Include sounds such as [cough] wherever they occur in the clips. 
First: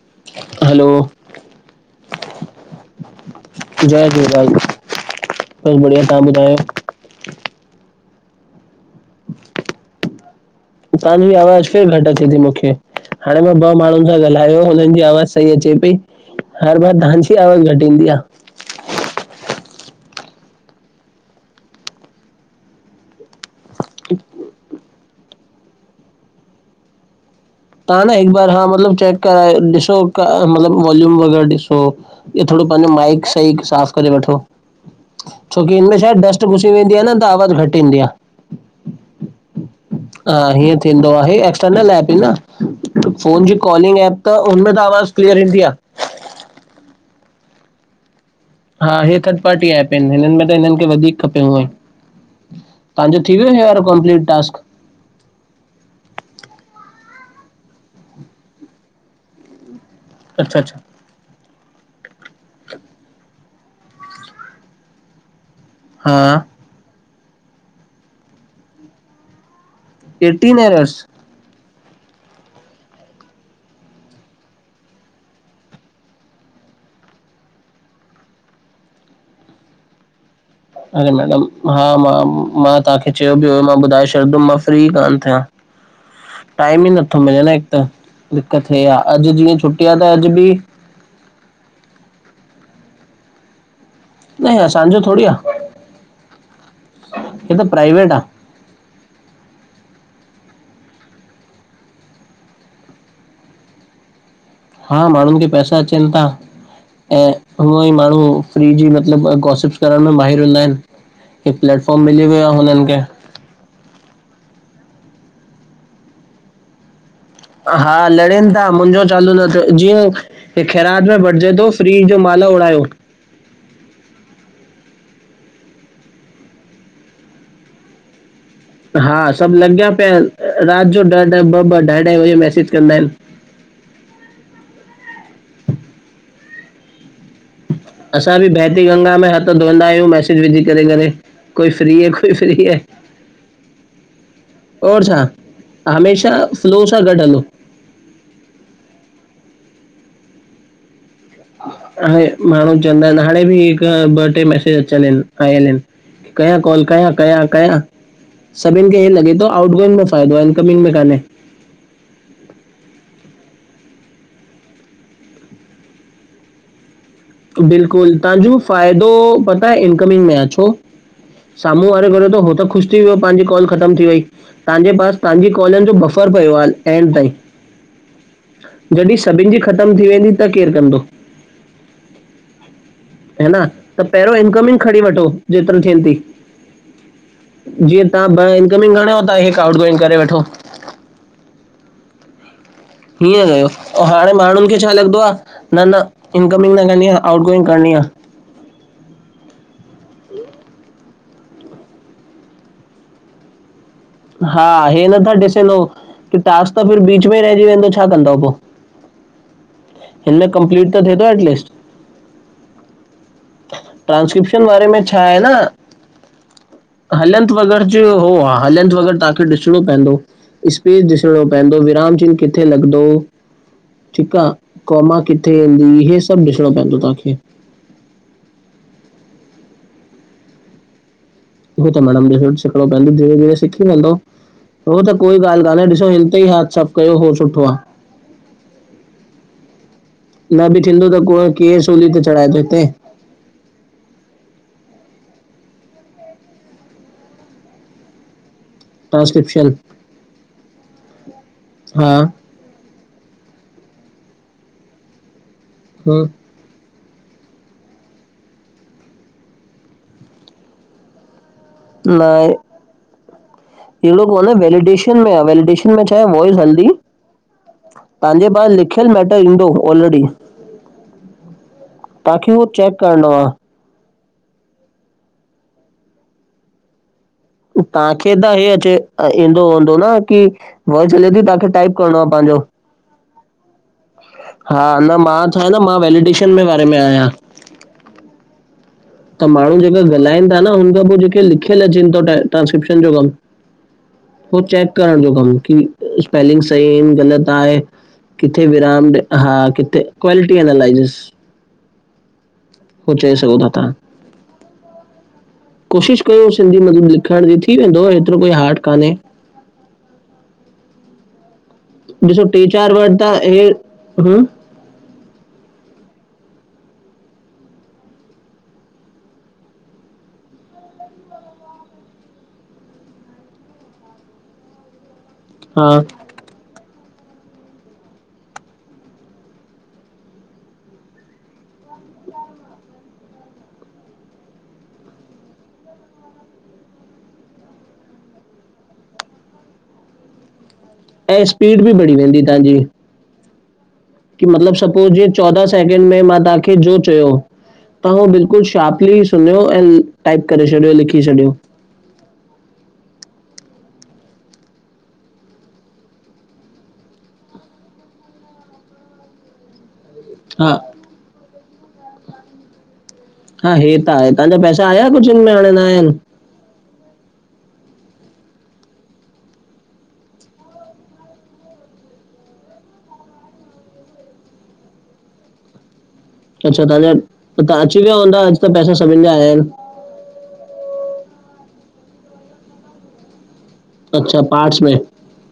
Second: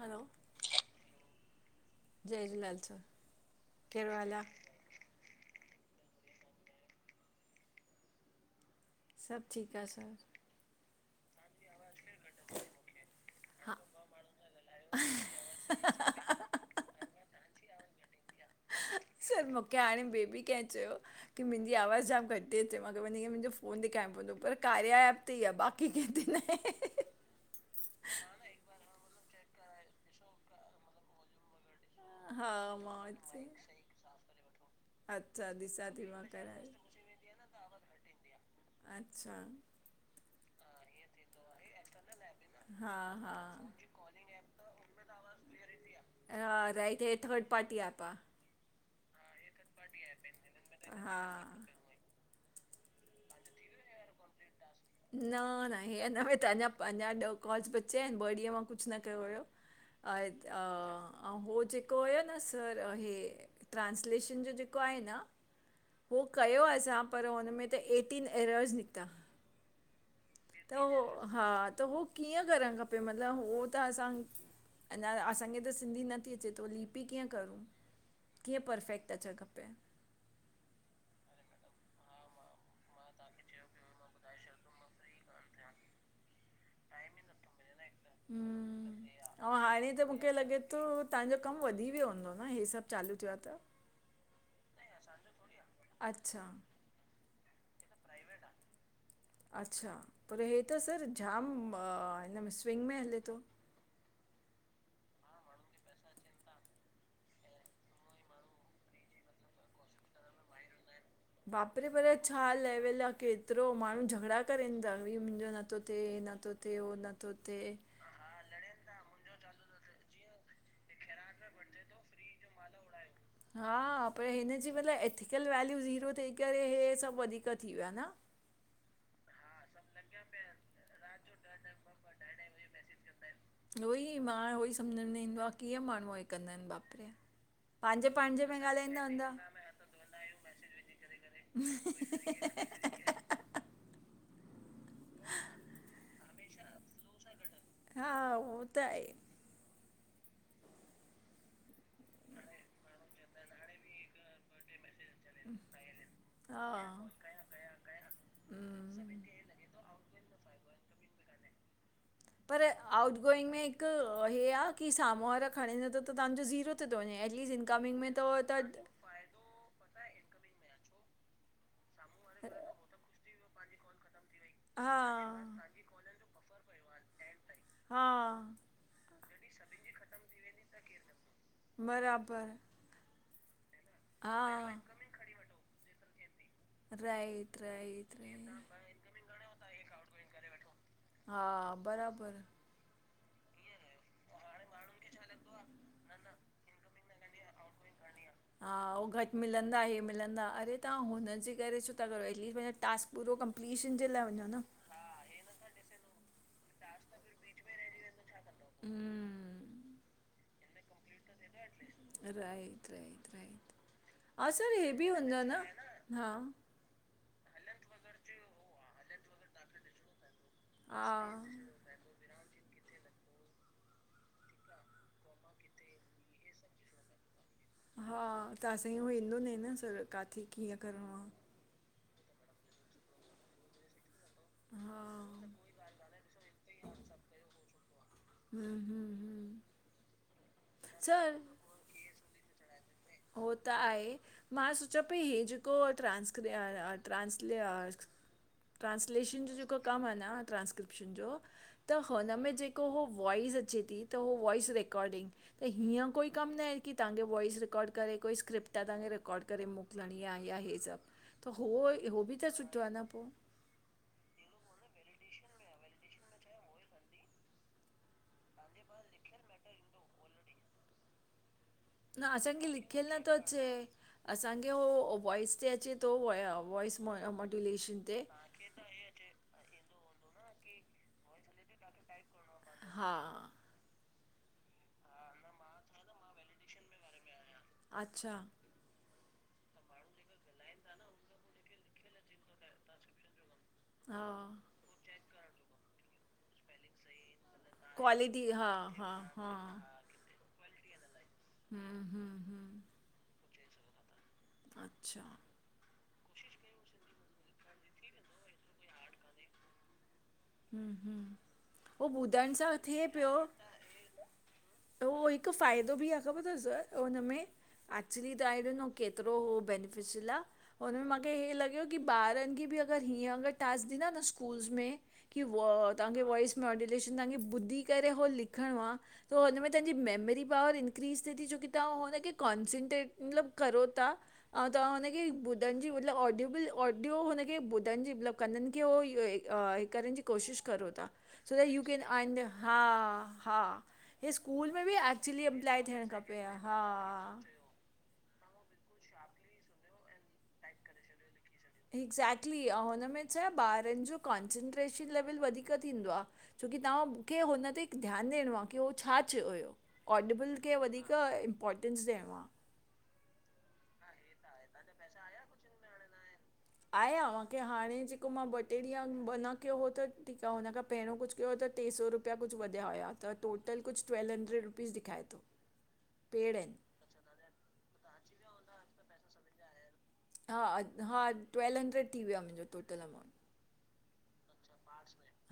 हलो hello जय Jhulelal sir जय कहिड़ो हाल आ? झूलेलाल। सब बढ़िया तां ॿुधायो? सॿ ठीक आ सर। तांजी आवाज़ फेिर घट अचे ती मूंखे हाणे मां ॿ हा माणून सां ॻाला अरे ओ हुननजी आवाज़ सई अचे पई हर बार तांॼी आवाज घट ईंदी आ। सर मूंखे हाणे ॿेबी केअ चयो। की मुंजी आवाज़ जाम घट ती अचे मांखे वञी मुंजो फोन ते ऐप हूंदो पर कार्य ऐप ते आ बाक़ी कैंते ना आये ह-ह-ह। तां न हिक बार हां मतलब चैक करायो ॾिसो मतलब वॉल्यूम वग़ैरह ॾिसो। हं हा इओ थोड़ो पांॼो मां माइक चई सई साफ़ करे वठो। अच्छा छोकी ॾिसां हिनमें थी छाये मां डस्ट कराए घुसी वेंदी आ न त आवाज घट ईंदी आ। अच्छा हा ईअं थींदो आहे एक्स हा हा कॉलिंग ऐप त हुनमें त आवाज़ क्लीअर ईंदी आ। हा राइट हे थर्ड पार्टी एप आ। हा हे थर्ड पार्टी एप एन हिनन में त हिनन खे वधीक खपे हूअं हा ई। तांॼो थी वयो हे वारो कम्पलीट टास्क? न-न हेनमें त अञा पंजा ॾह कॉल्स बचया आयन ॿ ॾअ मां कुछ न कयो होयो। आये त अच्छा अच्छा आ अऊं हो जेको होयो न सर हे ट्रांस्लेशन ॼो ॼेको आये न। उयो हा कयो आ असां पर हुन में त एटीन एरर्स निकता। एटीन त एयर्स हो हा त हो कीअं करण? खपे मतलब हो त असां अञा असांखे त सिंधी नथी अचे त लिपि कीअं करु? कीअं परफेक्ट अचण खपे? अरे मैडम हा मां-मां तांखे चयो ॿि हो मां ॿुधाए छॾंदुम मां फ्री कान थयां। [inaudible] टाइम ई नथो मिले न हिक त दिक्क़त इय आ हम्म, अॼ जीअं छुट्टी आ त अॼ बि तांजो कम वधी वयो हूंदो न हे सॿ चालू थियो आ त? न हे असांजो थोड़ी आ अच्छा, हे त प्राइवेट आ। अच्छा पर हे त सर जाम हिन में स्विंग में हले तो। हा माणून खे पैसा अचन ता। ऐं हूअई माणू फ्री ॼी मतलब ॿ गोॉसिप्स करण में माहिर हूंदा आयन। बाप रे पर‌ ए छा खे। लेवल आ के एतरो माणू झगड़ा करेन ता कि मुंजो नथो थे इ न थो थे हो न। हा लड़न ता मुंजो चालू न थियो जीअं हे खै़रात में ॿटजे तो फ्री ॼो माल आ उड़ायो। हा पर हिन ॼे मतलब एथिकल वैल्यू ज़ीरो थी करे हे सॿ वधीक थी वयो आ ना? [inaudible] हा सॿ लॻया पया आयन रात ॼो ॾअ ॾअ ॿ ॿ ॾाई ॾाई वॻे मैसेज कंदा आयन। उईअं मां उअई समझ में न ईंदो आ कीअं माणू हे कंदा आयन बाप रे। पंहिंजे असां पंहिंजे ॿि में बहती ॻाल्हाईंदा गंगा में हूंदा हथ धोईंदा आयूं मैसेज विझी करे करे कोई फ्री है कोई फ्री है? और छा हमेशा फ्लो सां ॻॾ हलो। हा उय त आये। हाणे माणू चवंदा आयन हाणे ॿि हिक ॿ टे मैसेज अचल इन आयल आयन। कयां कॉल कयां-कयां-कयां? हुं [unintelligible] आउट गोइंग में फ़ाइदो आ इनकमिंग में कान्हे पर आउट गोइंग में हिक हे आ की साम्हूं वारा खणे नथो त तांजो ज़ीरो थे थो वञे ही इज़ इनकमिंग में तव त तो पता है इनकमिंग में आ छो साम्हूं वारो गुरे थो हो त ख़ुश थी वियो पाहिंजी कॉल ख़तम थी वई। तांजे पास तांजी हा कॉल आहिन जो बफर पयो आहीन एंड ताईं। हा यदि सभिन जी ख़तम थी वेंदी त केर कंदो बराबर हे न, त पहिरों इनकमिंग खणी वठो जेतरो थिएन थी। राइट जीअं राइट तव्हां रह ॿ इनकमिंग खणियो था हिकु आउटगोइंग करे वठो हा बराबर हीअं कयो ऐं हाणे माण्हुन खे छा लॻदो आ न न इनकमिंग न करणी आ आउटगोइंग करणी आ हा उ घट मिलंदा इहे मिलंदा अड़े तां हुनजे करे छो था कयो एटलीस्ट टास्क पूरो कंप्लीशन जे लाए वञो न हा हे नथा ॾिसन हो की टास्क त बीच में रहजी वेंदो छा कंदव पो हम्म हिन में कंपलीट त थिए थो एटलीस्ट राइट राइट राइट हा ट्रांस्क्रिप्शन सर वारे हे में बि छा आए हूंदो न हा हलंत वग़ैरह जो हो हा हलंत वग़ैरह तांखे ॾिसणो पवंदो स्पेस हा ॾिसणो पवंदो विराम चिन कथ किथे लॻंदो ठीक आ, कौमा किथे इहो सभ ॾिसणो पवंदो तां खे हा त असां हू इंदो न न सर काथे कीअं करणो आ हू त मैडम सिखणो पवंदो धीरे धीरे सिखी वेंदो हा हो त कोई ॻाल काने, ॾिसो हिन ते ई हथ साफ कयो हो सुठो आ हुं हुं हुं न बि थींदो त को कीअं सोली ते चढ़ाए थो हिते हो त आहे मां सोचो पिए हीउ जेको ट्रांसक्र ट्रांसले ट्रांसलेशन जो ट्रांसक्रिप्शन जेको कम आहे न ट्रांस्क्रिप्शन जो त हा हुन में जेको त हुअ वॉयस अचे थी, वॉयस रिकॉर्डेड त ईअं हम्म, कोई कम नाए की तांजी वॉयस रिकॉर्ड करे कोई स्क्रिप्ट आहे तां खे रिकॉर्ड करे मोकलणी आहे या हे सभ त हो हो भी त सुठो आहे न पो [unintelligible] वेलिडेशन में आ, वेलिडेशन में छाए वॉयस हलदी तांजे पास लिखियलु मैटर ईंदो ऑलरेडी न तव्हांखे उहो असांखे चेक लिखियल करिणो नथो आहे अचे असांखे उहो वॉइस ते अचे थो वॉइस मॉड्यूलेशन ते तांखे त हे अचे ईंदो हूंदो न की वॉइस हले थी तांखे टाइप करणो आ पंहिंजो हा हा न मां चवां थो मां वेलिडेशन जे बारे में आयां अच्छा त माण्हू जेका ॻालाइन था न हुन खां पोए जेके लिखियल अचेन थो ट्रांस्क्रिप्शन जो कम हा पो चेक करण जो कम की स्पेलिंग सहीन ग़लत। आए किथे वेरन हा किथे क्वालिटी अलैथस हां हां। हू चय सघो थ तां। अच्छा। कोशिश कयो सिंधी मत्लब् लिखण जी थी वेंदो एतरो कोई हार्ड कान्हे। हं हं, हो ॾिसो ॿुधण टे सां चारि थिए वर्ड त पयो। हे हम्म, त उअहि तो फ़ाइदो बि आ ख़बर थस, हुनमें। एक्चुली तांहां ॾिनो केतरो हुओ ब बैनिफिशियल आ। हुनमें माखें हीअ लॻयो की ॿारन खे बि अगर हीअं अगर टास्क ॾींदा न स्कूल्स में। की हा व तांखे वॉइस मॉड्युलेशन तांखे ॿुधी करे हुवो लिखणो आ। त हुनमें तांजी मेमरी पावर इंक्रीज़ थिए थी छोकी तव्हां हुनखे कॉन्संट्रेट मतलब करो था। तंव्हा हुनखे ॿुधनजी मतलब ऑडियो बि ऑडियो हुनखे ॿुधण जी मतलब। कंदनि खे उह करण जी कोशिश करो था। ऐं सो देट यू स्पीड बि केन बढ़ी अर्न वेंदी हा तव्हांजी हा। इ कि स्कूल मतिलबु में बि सपोज जीअं एक्चुली चोॾहं अप्लाए सेकेंड थियणु में मां खपे तव्हांखे हा। जो चयो तव्हां उहो बिल्कुल शार्पली सुन्ंयो अंऐं टाइप करे छॾियो लिखी छॾियो। एक्ज़ेक्टली आऊ हुनमें छा ॿारन जो कॉन्संट्रेशन लेवल वधीक थींदो आ। छोकी तांहां मूंखे हुन ते ध्यानु ॾियणो आ की उहो छा चयो हुयो? ऑडिबल हा खे वधीक इम्पॉर्टेंस ॾियणो आ। हा हे त आहे तांजा पैसा आया कुछ हिनमें में हाणे न आयाण? आहे आ माँखे हाणे जेको मां ॿ टे ॾींहं मना कयो हो त ठीक आ हुन खां। पहिरियों कुछ कयो त टे सौ रुपया कुछ वधया हुया त टोटल कुछ ट्वेल्व हंड्रेड रुपीस ॾेखांए थो। पेड आहिनि अच्छा तांजा तां अची विया हूंदा अॼु त पैसा सभिन जा आयान्। हा हा ट्वेल्व हंड्रेड थी वयो आ मुंहिंजो टोटल अमाउंट। अच्छा पांच मिंनेट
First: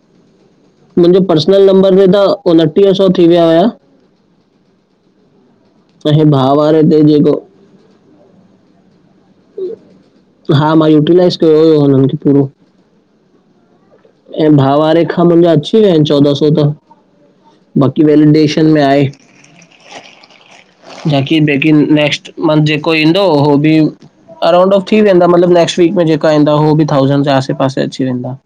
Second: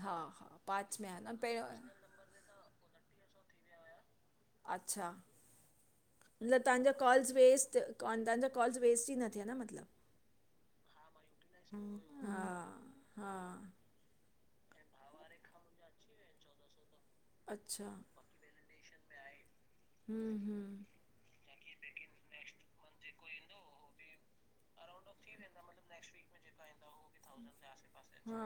हा हा पाच में आहे मुंहिंजो न पर्सनल पहिरियों नंबर बे त। उनटीह सौ थी विया हुया। अच्छा ऐं हे भाउ मतलब वारे तांजा ते कॉल्स जेको वेस्ट तांजा कॉल्स वेस्ट ई नथ। हा मां यूटिलाइज़ कयो हुयो हुनन खे पूरो। हा। हा। ऐं भा वारे खां मुंजा अची वया आहिन चोॾहं सौ त। अच्छा बाक़ी वेलिडेशन में आए। हं हं। जाकी बेकिन नेक्स्ट मंथ जेको ईंदो उह बि। अरांउंड ऑफ थी वेंदा मतलब नेक्स्ट वीक जेकांइन उ बि थाउसंदजे आसे पासे अची वेंदा। हा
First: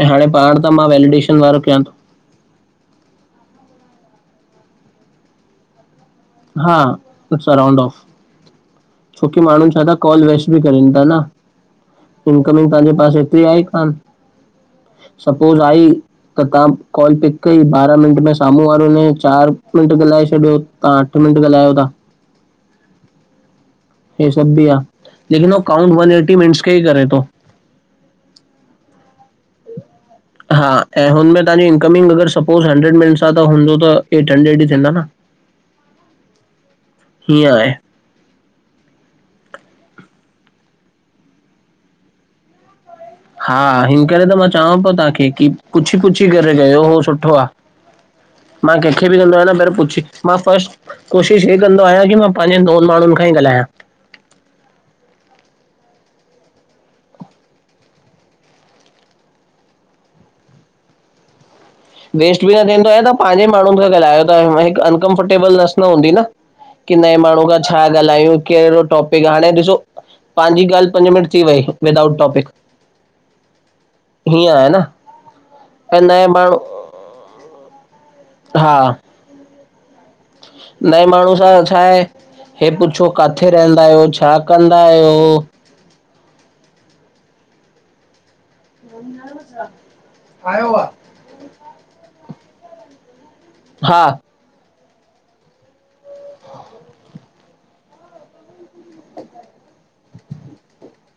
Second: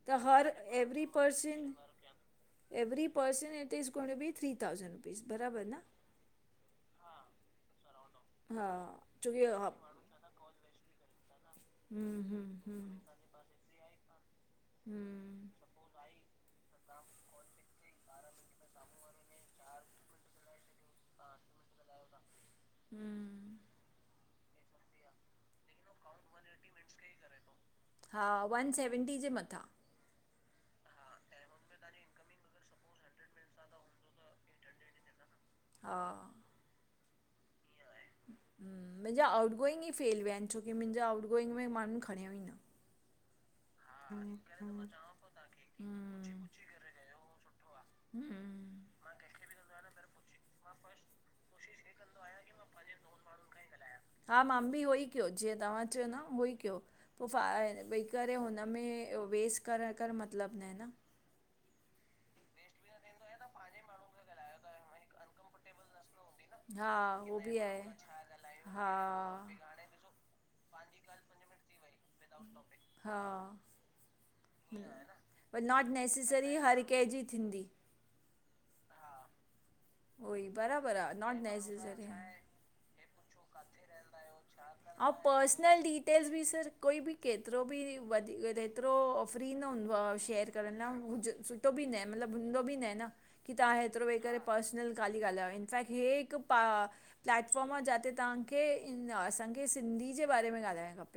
ऐं त हाणे हर पाण त मां एवरी वैलिडेशन वारो पर्सन। कयां थो every person it is gonna बि थ्री थाउसंड रुपीस बराबर न। हा इट्स अ राउंड ऑफ। हा छोकी माण्हू छाता था कॉल वेस्ट बि करन था न। हम्म हम्म इनकम् तांजो हम्म पास एतरी आई कान हम्म सपोज आई। त तां कॉल पिक कई ॿारहां मिंट में साम्हूं वारो वइ चार मिंट ॻाल्हाए छॾियो तां। मिंट ॻालायो था। हं। हे सभ बि आ लेकिन काउंट वन एटी मिनटस खेही करे थो। हा वन सेवंटी जे मथां हा ऐं हुनमें तांजी इनकमिंग अॻरि सपोज़ हंड्रेड मिनस आ त हूंदो त एट हंड्रेड ई थींदा न। [inaudible] हा हिअं आहे। मुंहिंजा आउट गोइंग ई फेल विया आहिनि छो की मुंहिंजा आउट गोइंग में माण्हू खणियोई न। हा हिन करे त मां चवांओ पो तांखे, की पुछी पुछी हम्म करे कयो हो सुठो आ। मां हम्म, कंहिंखे बि कंदो आहियां न पहिरे पुछी, मां फस्ट कोशिश हे कंदो आहियां की मां पांजे नोन माण्हुनि खां ई ॻाल्हायां। हा मां बि उहो ई कयो जीअं तव्हां चयो न उहो ई कयो पो फा भई करे हुनमें वेस् करण कर मतिलबु न आ न। वेस्ट बि न थींदो आहे त पंहिंजे माण्हुनि खे ॻाल्हायो ता हिकु अनकंफर्टेबल नस न हूंदी न। हा की नए उहो माण्हू बि खां आहे छा ॻाल्हायूं कहिड़ो हा टॉपिक हाणे ॾिसो पांजी ॻाल्हि पंज मिंट थी वई। विदाउट टॉपिक, हा हीअं आहे न पर नॉट ऐं नए नेसेसरी माण्हू हर कंहिंजी थींदी। हा उहोई बराबरि नए आ माण्हू नॉट सां छाहे। नेसेसरी आ। हे पुछो काथे रहंदा आहियो, छा कंदा ऐं आहियो? पर्सनल डिटेल्स बि सर कोई बि केतिरो बि वधीक जेतिरो फ्री न हूंदो आ शेयर आयो करण आ न हुज सुठो बि न मतिलबु हूंदो बि न ना। की तां हा हेतिरो वेही करे पर्सनल खाली ॻाल्हायो इनफैक्ट हे हिकु पा प्लैटफॉर्म आ जाते तहां खे इन असांखे सिंधी जे बारे में ॻाल्हाइणु खप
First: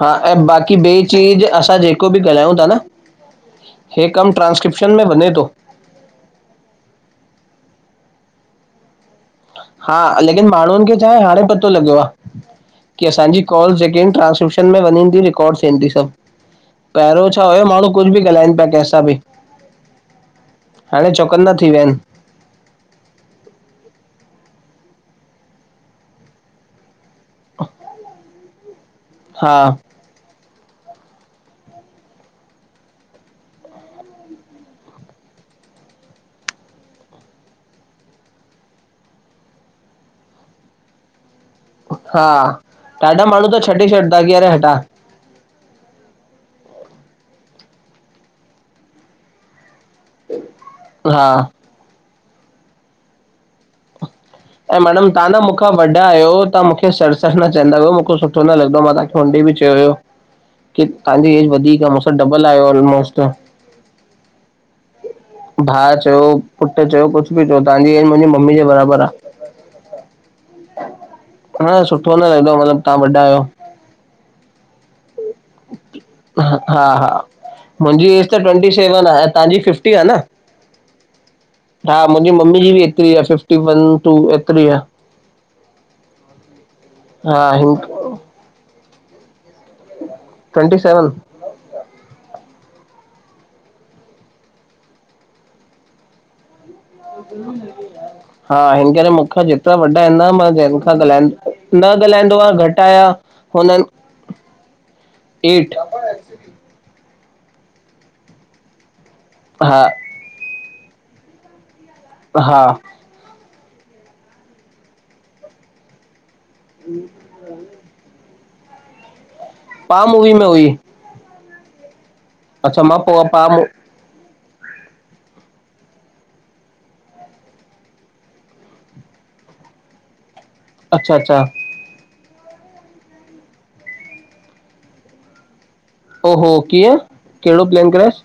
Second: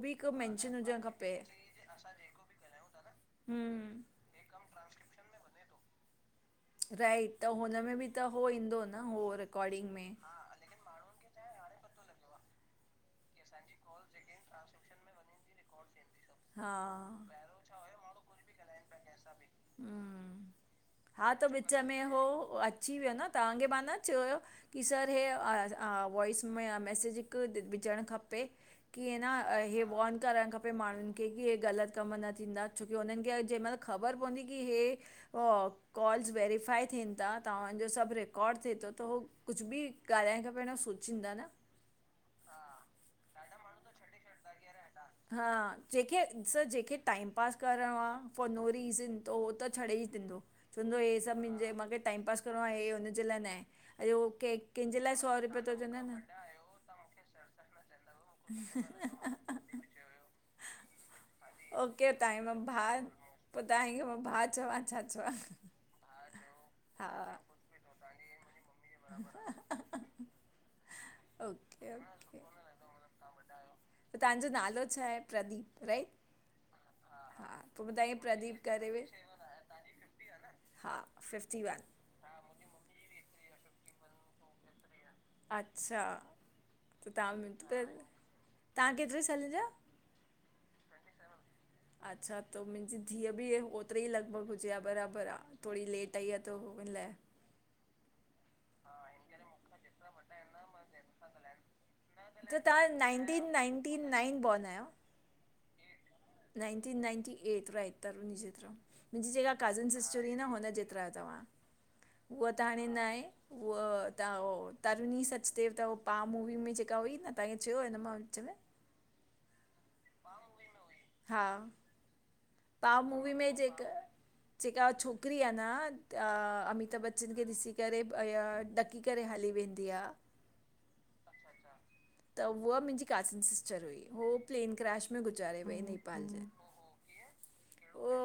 हा ऐं बाक़ी ॿि खपे चीज असां ॼेको बि ॻाल्हायूं ता न हम्म हे कमु ट्रांस्क्रिप्शन में वञे तो। राइट त हुनमें बि त हो ईंदो न हो र। हा लेकिन माण्हुनि खे छाहे हाणे पतो लॻियो आ। की असांजी कॉल ॼेके एन ट्रांस्क्रिपशन में वञनि ती रिकॉड थियनि ती सभु। हा पहिरों छा हुयो माण्हू कुझु बि ॻाल्हाइनि पिया कैसां बि। हम्म हाणे हा त चौकन्ना थी विच विया आहिनि में हो अ अची वियो न तव्हांखे मां न चयो हो की सर हे वॉइस मे आ मैसेजिग विझणु खपे की ह न हा अ हे वॉन करणु खपे खपे माण्हुनि खे की हे ग़लति कमु न थींदा छोकी हुननि खे अ जंहिं महिल ख़बर पवंदी की हे वो कॉल्स वेरीफाए थिनि ता तव्हांजो सभु रिकॉड थिए तो त हो कुझु बि ॻाल्हण खां पहिरियों सोचींदा न। हा ॾाढा माण्हू त छॾे छॾंदा की अरे हेटा। हा जंहिंखे स जंहिंखे टाइम पास करिणो आ फॉर नो रीज़न त हो त छॾेई ॾिंदो चवंदो हे हा सभु मुंहिंजे मांखे टाइम पास करिणो आ हे हुनजे लाइ न आहे, अॼे उहो के ऐं कंहिंजे मैडम लाइ तां सौ न रुपया मूंखा थो वॾा चवंदा न आहियो तां मूंखे सर सर न चएंदा कयो। बिलकुलु सुठो न लॻंदो आ मां तांखे हुन ॾी बि चयो हुयो। की तांजी एज वधीक आ मूंसां डबल आयो ऑलमोस्ट। पो तां हिय भा चवांनि। भा चयो, पुटु चयो, हा कुझु बि चओ तांजी एज मुंहिंजी मम्मी जे बराबरि आ। हा ओके सुठो न लॻंदो आ मतिलबु तां वॾा आहियो। त तांजो नालो छा आहे प्रदीप राइट। ह। हा हा पोइ मुंहिंजी ॿुधाईं एज त प्रदीप ट्वेंटी करेवे सेवन आ। तव्हांजी फिफ्टी आ न? हा। Fifty one. हा। मुंहिंजी मम्मी जी बि हेएतिरी आ, फफ़िफ्टी वन टू एतिरी आहे। अच्छा। त तव्हां हा हिन तव्हां केतिरे सालनि जा। Twenty seven. अच्छा। त मुंहिंजी धीअउ बि ओतिरी ई लॻभॻि हुजे हा बराबरि आ। थोरीी लेट आई आ त ऊ उन लाइ। [inaudible] हा हिन करे मूंखां जेतिरा वॾा आहिनि मां जंहिं खां ॻाल्हाई न ॻाल्हाईंदो आहियां घटि आहियया। टी नाइंटी नाइन बॉन आहियां। Eight [unintelligible] ninety ninety eight right हा [unintelligible] थोरी न हुन जेतिरायो तव्हां उअ हा त हाणे न आ। उह तव्ह तन्वी सचदेव त उ। पा मूवी में जेका हुई न तव्हां इखे चयो हिन मा विच में। पा मूवी में हुई हा। अच्छा मां तव्हां पो मूवी पा में मू जेक। जेका छोकिरी आहे न अमिताभ बच्चन खे ॾिसी करे इ डक पाए करे हली वेंदी आ। अच्छा, अच्छा। त उहा मुंहिंजी काज़न सिस्टर हुई। उहो प्लेन क्रैश में गुज़ारे वई नी। ओ होो कीअं कहिड़ो प्लैन उहो क्राएश?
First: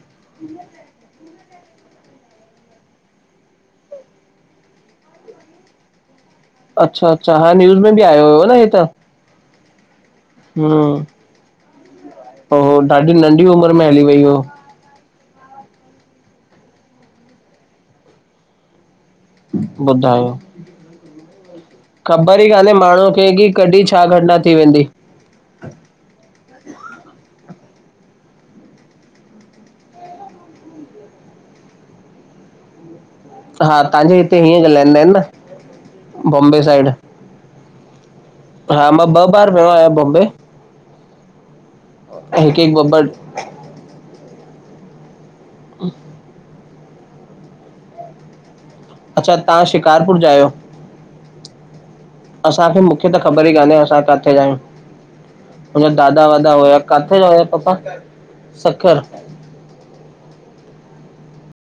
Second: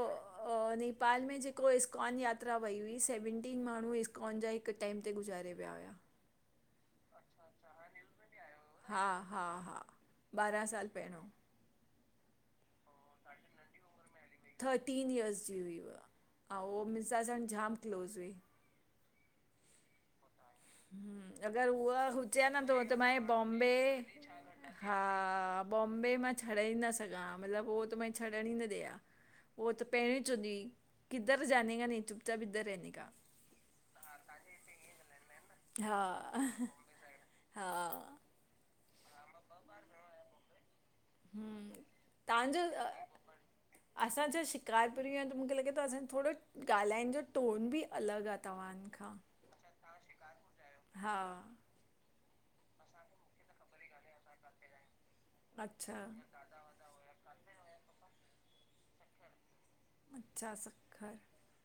नेपाल में जेको इस्कॉन यात्रा वई हुई सेवनटीन माण्ह कॉन जा हिकु टाइम ते गुज़ारे विया हुया। अच्छा, अच्छा हा न्यूज़ में बि आयो हुयो न हे त। हा, हा, हा ॿारहां साल हम। पहिरियों पोइ ॾाढी नंढी उमिरि में हली वई हो। थर्टीन इयर्स जी हुई हुअ ऐं उहो मुंसां सांणु जाम क्लोज़ हुई। ॿुधायो। हम। अॻरि हूहा ख़बर हुजे हा, ई न। कान्हे त त माण्हू मां खे की बॉम्बे, कॾहिं छा घटना थी वेंदी हा बॉम्बे मां छॾे ई न सघां हा मतिलबु उहो त मांखे छॾण ई न ॾेां हा। उह त पहिरियों ई चवंदी हुई किधर जा नेका नही चुप चाप इधर रहंनेका। हा तव्हांजे हिते हीअं ॻाल्हाईंदा आहिनि न। हा। बॉम्बे साइड हा। हा मां ॿ बार वियो आहियां बॉम्बे हम्म हिकु हिकु ॿ, ॿ। असांज शिकार पय आहिनि त मूंखे लॻे थो असां थोरो। ॻाल्हाइण जो टोन बि अलॻि आ तव्हां। अच्छा तव्हां शिकारपुर जा आहियो हा। असांखे मूंखे त ख़बर ई कान्हे असां किथे ज आहियूं अच्छा मुंहिंजा दादा वाॾा हुया। किथे जोे पपा सखर। अच्छा सक्खर।